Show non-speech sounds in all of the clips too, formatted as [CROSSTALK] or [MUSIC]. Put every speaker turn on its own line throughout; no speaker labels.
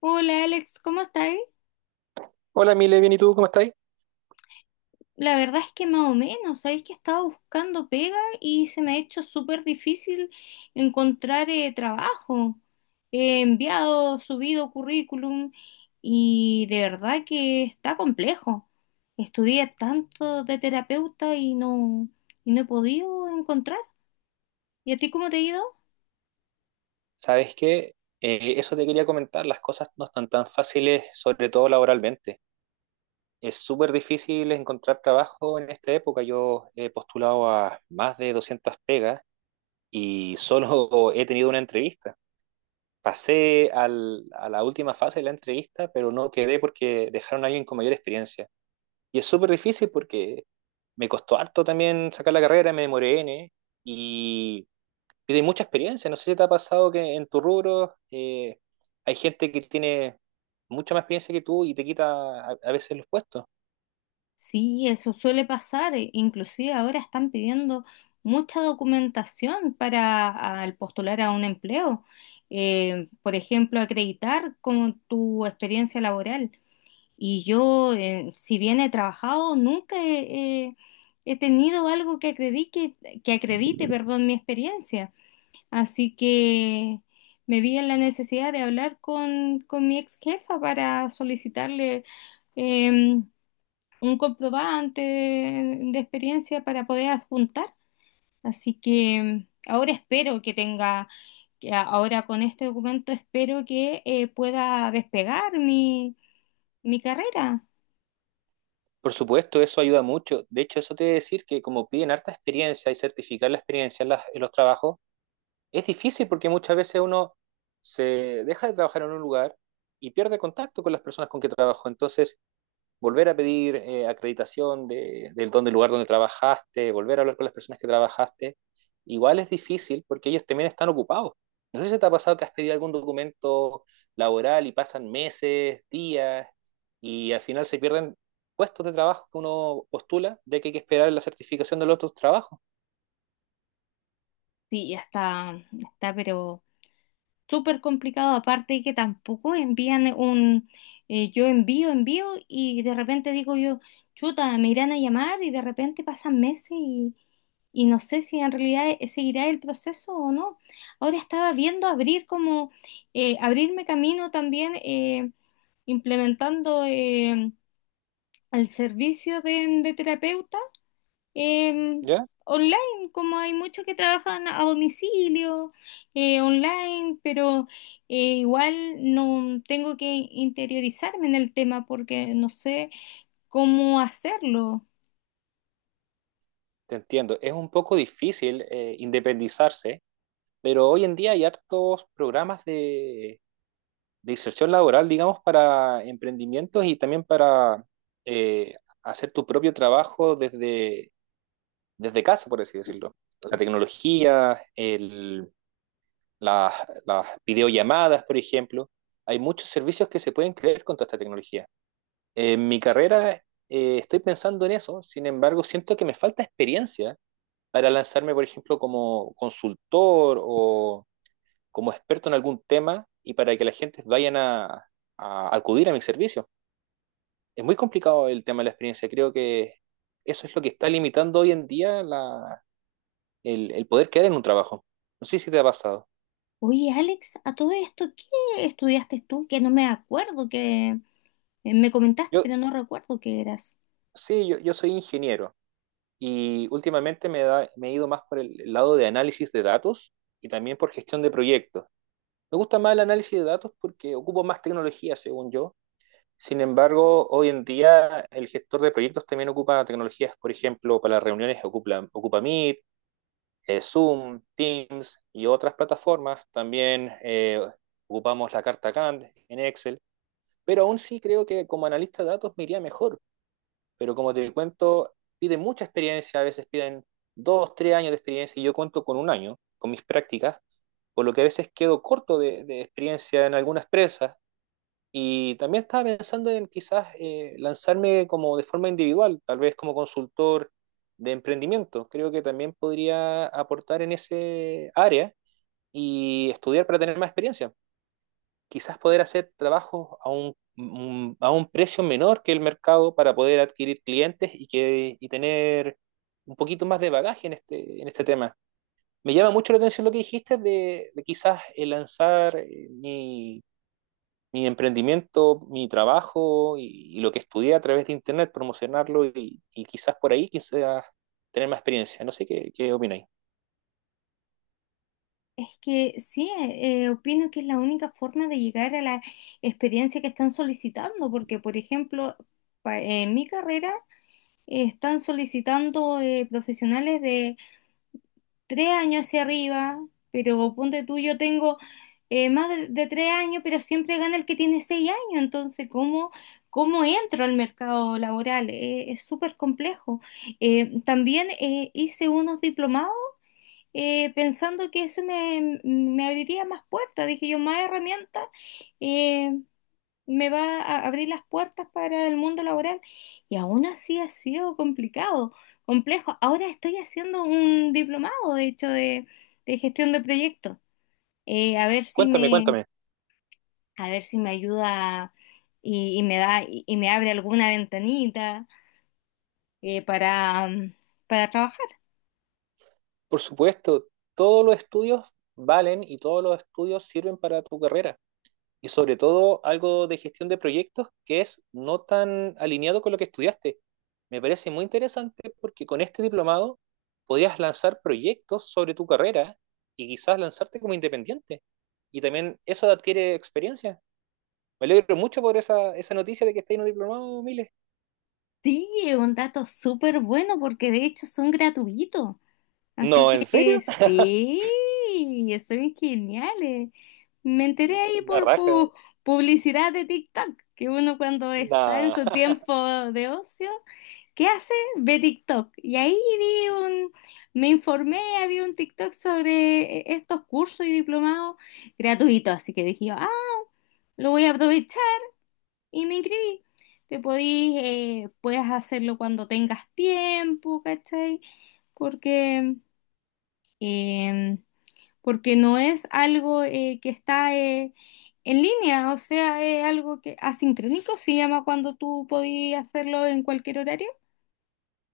Hola Alex, ¿cómo estáis?
Hola, Mile, bien, ¿y tú cómo estáis?
La verdad es que más o menos, sabéis que he estado buscando pega y se me ha hecho súper difícil encontrar trabajo. He enviado, subido currículum y de verdad que está complejo. Estudié tanto de terapeuta y no he podido encontrar. ¿Y a ti cómo te ha ido?
¿Sabes que eso te quería comentar? Las cosas no están tan fáciles, sobre todo laboralmente. Es súper difícil encontrar trabajo en esta época. Yo he postulado a más de 200 pegas y solo [LAUGHS] he tenido una entrevista. Pasé a la última fase de la entrevista, pero no quedé porque dejaron a alguien con mayor experiencia. Y es súper difícil porque me costó harto también sacar la carrera, me demoré N, y tiene mucha experiencia. No sé si te ha pasado que en tu rubro hay gente que tiene mucha más experiencia que tú y te quita a veces los puestos.
Sí, eso suele pasar. Inclusive ahora están pidiendo mucha documentación para al postular a un empleo. Por ejemplo, acreditar con tu experiencia laboral. Y yo, si bien he trabajado, nunca he, he- he tenido algo que acredite, perdón, mi experiencia. Así que me vi en la necesidad de hablar con mi ex jefa para solicitarle em, un comprobante de experiencia para poder adjuntar. Así que ahora espero que ahora con este documento espero que pueda despegar mi, mi carrera.
Por supuesto, eso ayuda mucho. De hecho, eso te debe decir que como piden harta experiencia y certificar la experiencia en los trabajos, es difícil porque muchas veces uno se deja de trabajar en un lugar y pierde contacto con las personas con que trabajó. Entonces, volver a pedir acreditación de, del, don del lugar donde trabajaste, volver a hablar con las personas que trabajaste, igual es difícil porque ellos también están ocupados. No sé si te ha pasado que has pedido algún documento laboral y pasan meses, días, y al final se pierden puestos de trabajo que uno postula, de que hay que esperar la certificación de los otros trabajos,
Sí, ya está, pero... súper complicado, aparte que tampoco envían yo envío y de repente digo yo, chuta, me irán a llamar y de repente pasan meses y no sé si en realidad seguirá el proceso o no. Ahora estaba viendo abrirme camino también implementando el servicio de terapeuta em,
¿ya?
online, como hay muchos que trabajan a domicilio, online, pero igual no tengo que interiorizarme en el tema porque no sé cómo hacerlo.
Te entiendo, es un poco difícil independizarse, pero hoy en día hay hartos programas de inserción laboral, digamos, para emprendimientos y también para eh, hacer tu propio trabajo desde, desde casa, por así decirlo. La tecnología, las, las videollamadas, por ejemplo. Hay muchos servicios que se pueden crear con toda esta tecnología. En mi carrera estoy pensando en eso, sin embargo, siento que me falta experiencia para lanzarme, por ejemplo, como consultor o como experto en algún tema y para que la gente vayan a acudir a mi servicio. Es muy complicado el tema de la experiencia. Creo que eso es lo que está limitando hoy en día el poder quedar en un trabajo. No sé si te ha pasado.
Oye, Alex, a todo esto, ¿qué estudiaste tú? Que no me acuerdo que me comentaste,
Yo,
pero no recuerdo qué eras.
sí, yo soy ingeniero y últimamente me he ido más por el lado de análisis de datos y también por gestión de proyectos. Me gusta más el análisis de datos porque ocupo más tecnología, según yo. Sin embargo, hoy en día el gestor de proyectos también ocupa tecnologías, por ejemplo, para las reuniones ocupa Meet, Zoom, Teams y otras plataformas. También ocupamos la carta Gantt en Excel, pero aún sí creo que como analista de datos me iría mejor. Pero como te cuento, piden mucha experiencia, a veces piden dos, tres años de experiencia y yo cuento con un año con mis prácticas, por lo que a veces quedo corto de experiencia en algunas empresas y también estaba pensando en quizás lanzarme como de forma individual, tal vez como consultor de emprendimiento. Creo que también podría aportar en ese área y estudiar para tener más experiencia. Quizás poder hacer trabajos a a un precio menor que el mercado para poder adquirir clientes y tener un poquito más de bagaje en este tema. Me llama mucho la atención lo que dijiste de quizás lanzar mi emprendimiento, mi trabajo y lo que estudié a través de internet, promocionarlo y quizás por ahí quizás tener más experiencia. No sé qué opináis.
Es que sí, opino que es la única forma de llegar a la experiencia que están solicitando, porque, por ejemplo, en mi carrera están solicitando profesionales de tres años hacia arriba, pero ponte tú, yo tengo más de tres años, pero siempre gana el que tiene seis años. Entonces, ¿cómo, cómo entro al mercado laboral? Es súper complejo. También hice unos diplomados pensando que eso me, me abriría más puertas, dije yo, más herramientas, eh, me va a abrir las puertas para el mundo laboral. Y aún así ha sido complicado, complejo. Ahora estoy haciendo un diplomado, de hecho, de gestión de proyectos. A ver
Cuéntame, cuéntame.
a ver si me ayuda y me da, y me abre alguna ventanita para, para trabajar.
Por supuesto, todos los estudios valen y todos los estudios sirven para tu carrera, y sobre todo algo de gestión de proyectos que es no tan alineado con lo que estudiaste. Me parece muy interesante porque con este diplomado podrías lanzar proyectos sobre tu carrera y quizás lanzarte como independiente. Y también eso adquiere experiencia. Me alegro mucho por esa, esa noticia de que estáis en un diplomado, Miles.
Sí, es un dato súper bueno porque de hecho son gratuitos. Así
No, ¿en
que
serio?
sí, estoy bien geniales. Me enteré
[LAUGHS]
ahí
La
por
raja.
publicidad de TikTok, que uno cuando está en
Nah.
su
[LAUGHS]
tiempo de ocio, ¿qué hace? Ve TikTok. Y ahí vi un, me informé, había un TikTok sobre estos cursos y diplomados gratuitos, así que dije, ah, lo voy a aprovechar y me inscribí. Puedes hacerlo cuando tengas tiempo, ¿cachai? Porque... em, porque no es algo que está en línea, o sea, es algo que asincrónico se llama cuando tú podías hacerlo en cualquier horario.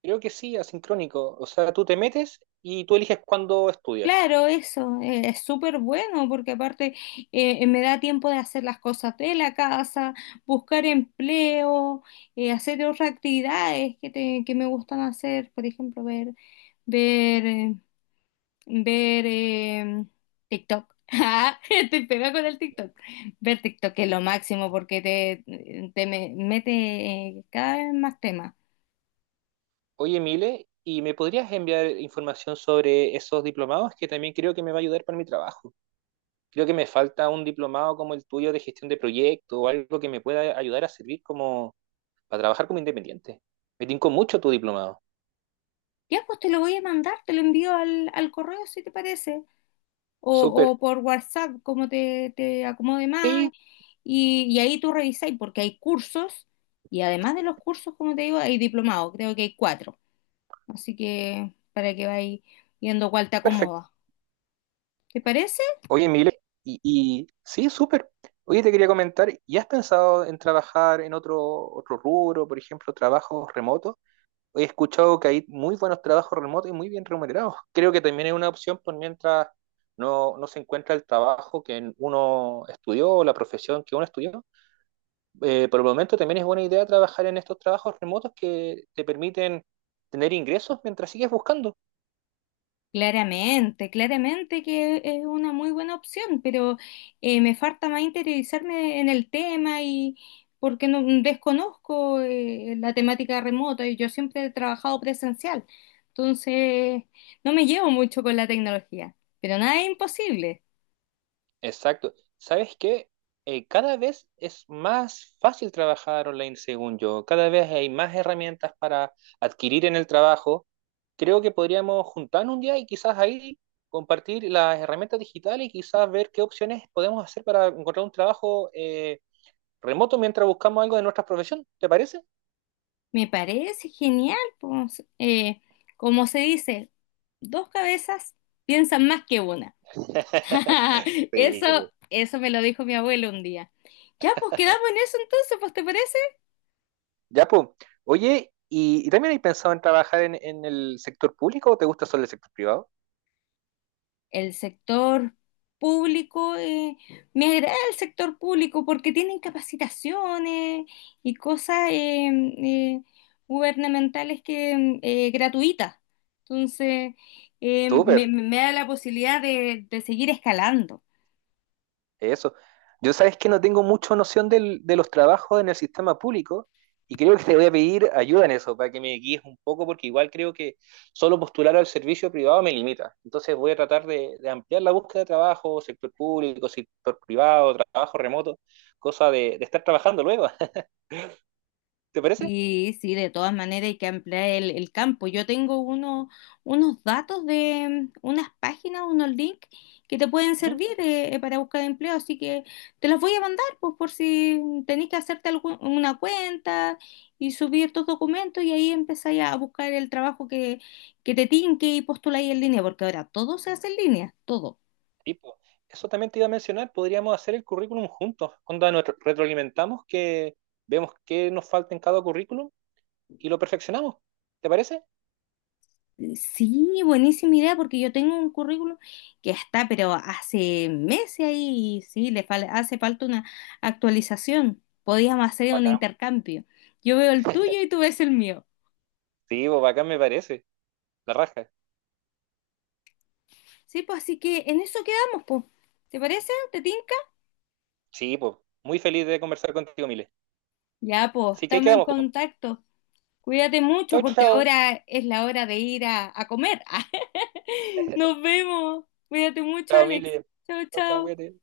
Creo que sí, asincrónico. O sea, tú te metes y tú eliges cuándo estudias.
Claro, eso es súper bueno porque aparte me da tiempo de hacer las cosas de la casa, buscar empleo, hacer otras actividades que me gustan hacer, por ejemplo, ver eh, ver TikTok. [LAUGHS] Ah, estoy pega con el TikTok. Ver TikTok es lo máximo porque te mete cada vez más temas.
Oye, Mile, ¿y me podrías enviar información sobre esos diplomados, que también creo que me va a ayudar para mi trabajo? Creo que me falta un diplomado como el tuyo de gestión de proyecto o algo que me pueda ayudar a servir como para trabajar como independiente. Me tincó mucho tu diplomado.
Ya, pues te lo voy a mandar, te lo envío al correo si te parece, o,
Súper.
o por WhatsApp, como te acomode más.
Sí,
Y ahí tú revisáis porque hay cursos y además de los cursos, como te digo, hay diplomados, creo que hay cuatro. Así que para que vayas viendo cuál te
perfecto.
acomoda. ¿Te parece?
Oye, Mile, y sí, súper. Oye, te quería comentar, ¿y has pensado en trabajar en otro, otro rubro, por ejemplo, trabajos remotos? He escuchado que hay muy buenos trabajos remotos y muy bien remunerados. Creo que también es una opción por mientras no, no se encuentra el trabajo que uno estudió o la profesión que uno estudió. Por el momento también es buena idea trabajar en estos trabajos remotos que te permiten tener ingresos mientras sigues buscando.
Claramente, claramente que es una muy buena opción, pero me falta más interiorizarme en el tema y porque no desconozco la temática remota y yo siempre he trabajado presencial. Entonces no me llevo mucho con la tecnología, pero nada es imposible.
Exacto. ¿Sabes qué? Cada vez es más fácil trabajar online, según yo. Cada vez hay más herramientas para adquirir en el trabajo. Creo que podríamos juntarnos un día y quizás ahí compartir las herramientas digitales y quizás ver qué opciones podemos hacer para encontrar un trabajo remoto mientras buscamos algo de nuestra profesión. ¿Te parece?
Me parece genial, pues, como se dice, dos cabezas piensan más que una. [LAUGHS]
[LAUGHS]
Eso,
Sí, pues.
eso me lo dijo mi abuelo un día. Ya, pues quedamos en eso entonces, pues ¿te parece?
Ya, pues. Oye, y también hay pensado en trabajar en el sector público o te gusta solo el sector privado?
El sector público, me agrada el sector público porque tienen capacitaciones y cosas eh, gubernamentales que gratuitas. Entonces,
Súper.
me da la posibilidad de seguir escalando.
Eso. Yo sabes que no tengo mucha noción de los trabajos en el sistema público y creo que te voy a pedir ayuda en eso para que me guíes un poco porque igual creo que solo postular al servicio privado me limita. Entonces voy a tratar de ampliar la búsqueda de trabajo, sector público, sector privado, trabajo remoto, cosa de estar trabajando luego. [LAUGHS] ¿Te parece?
Sí, sí, de todas maneras hay que ampliar el campo. Yo tengo unos datos de unas páginas, unos links que te pueden
Ujú.
servir para buscar empleo, así que te los voy a mandar pues, por si tenés que hacerte una cuenta y subir tus documentos y ahí empezáis a buscar el trabajo que te tinque y postuláis en línea, porque ahora todo se hace en línea, todo.
Tipo, eso también te iba a mencionar, podríamos hacer el currículum juntos, cuando nos retroalimentamos, que vemos qué nos falta en cada currículum y lo perfeccionamos. ¿Te parece?
Sí, buenísima idea, porque yo tengo un currículum que está, pero hace meses ahí, y sí, hace falta una actualización. Podíamos hacer un intercambio. Yo veo el tuyo y tú ves el mío.
Sí, pues bacán me parece. La raja.
Sí, pues así que en eso quedamos, pues. ¿Te parece? ¿Te tinca?
Sí, pues. Muy feliz de conversar contigo, Mile.
Ya, pues,
Así que ahí
estamos en
quedamos, pues.
contacto. Cuídate mucho
Chao,
porque
chao.
ahora es la hora de ir a comer. [LAUGHS] Nos
[LAUGHS]
vemos. Cuídate mucho,
Chao,
Alex.
Mile.
Chao,
Chao, chao,
chao.
cuídate.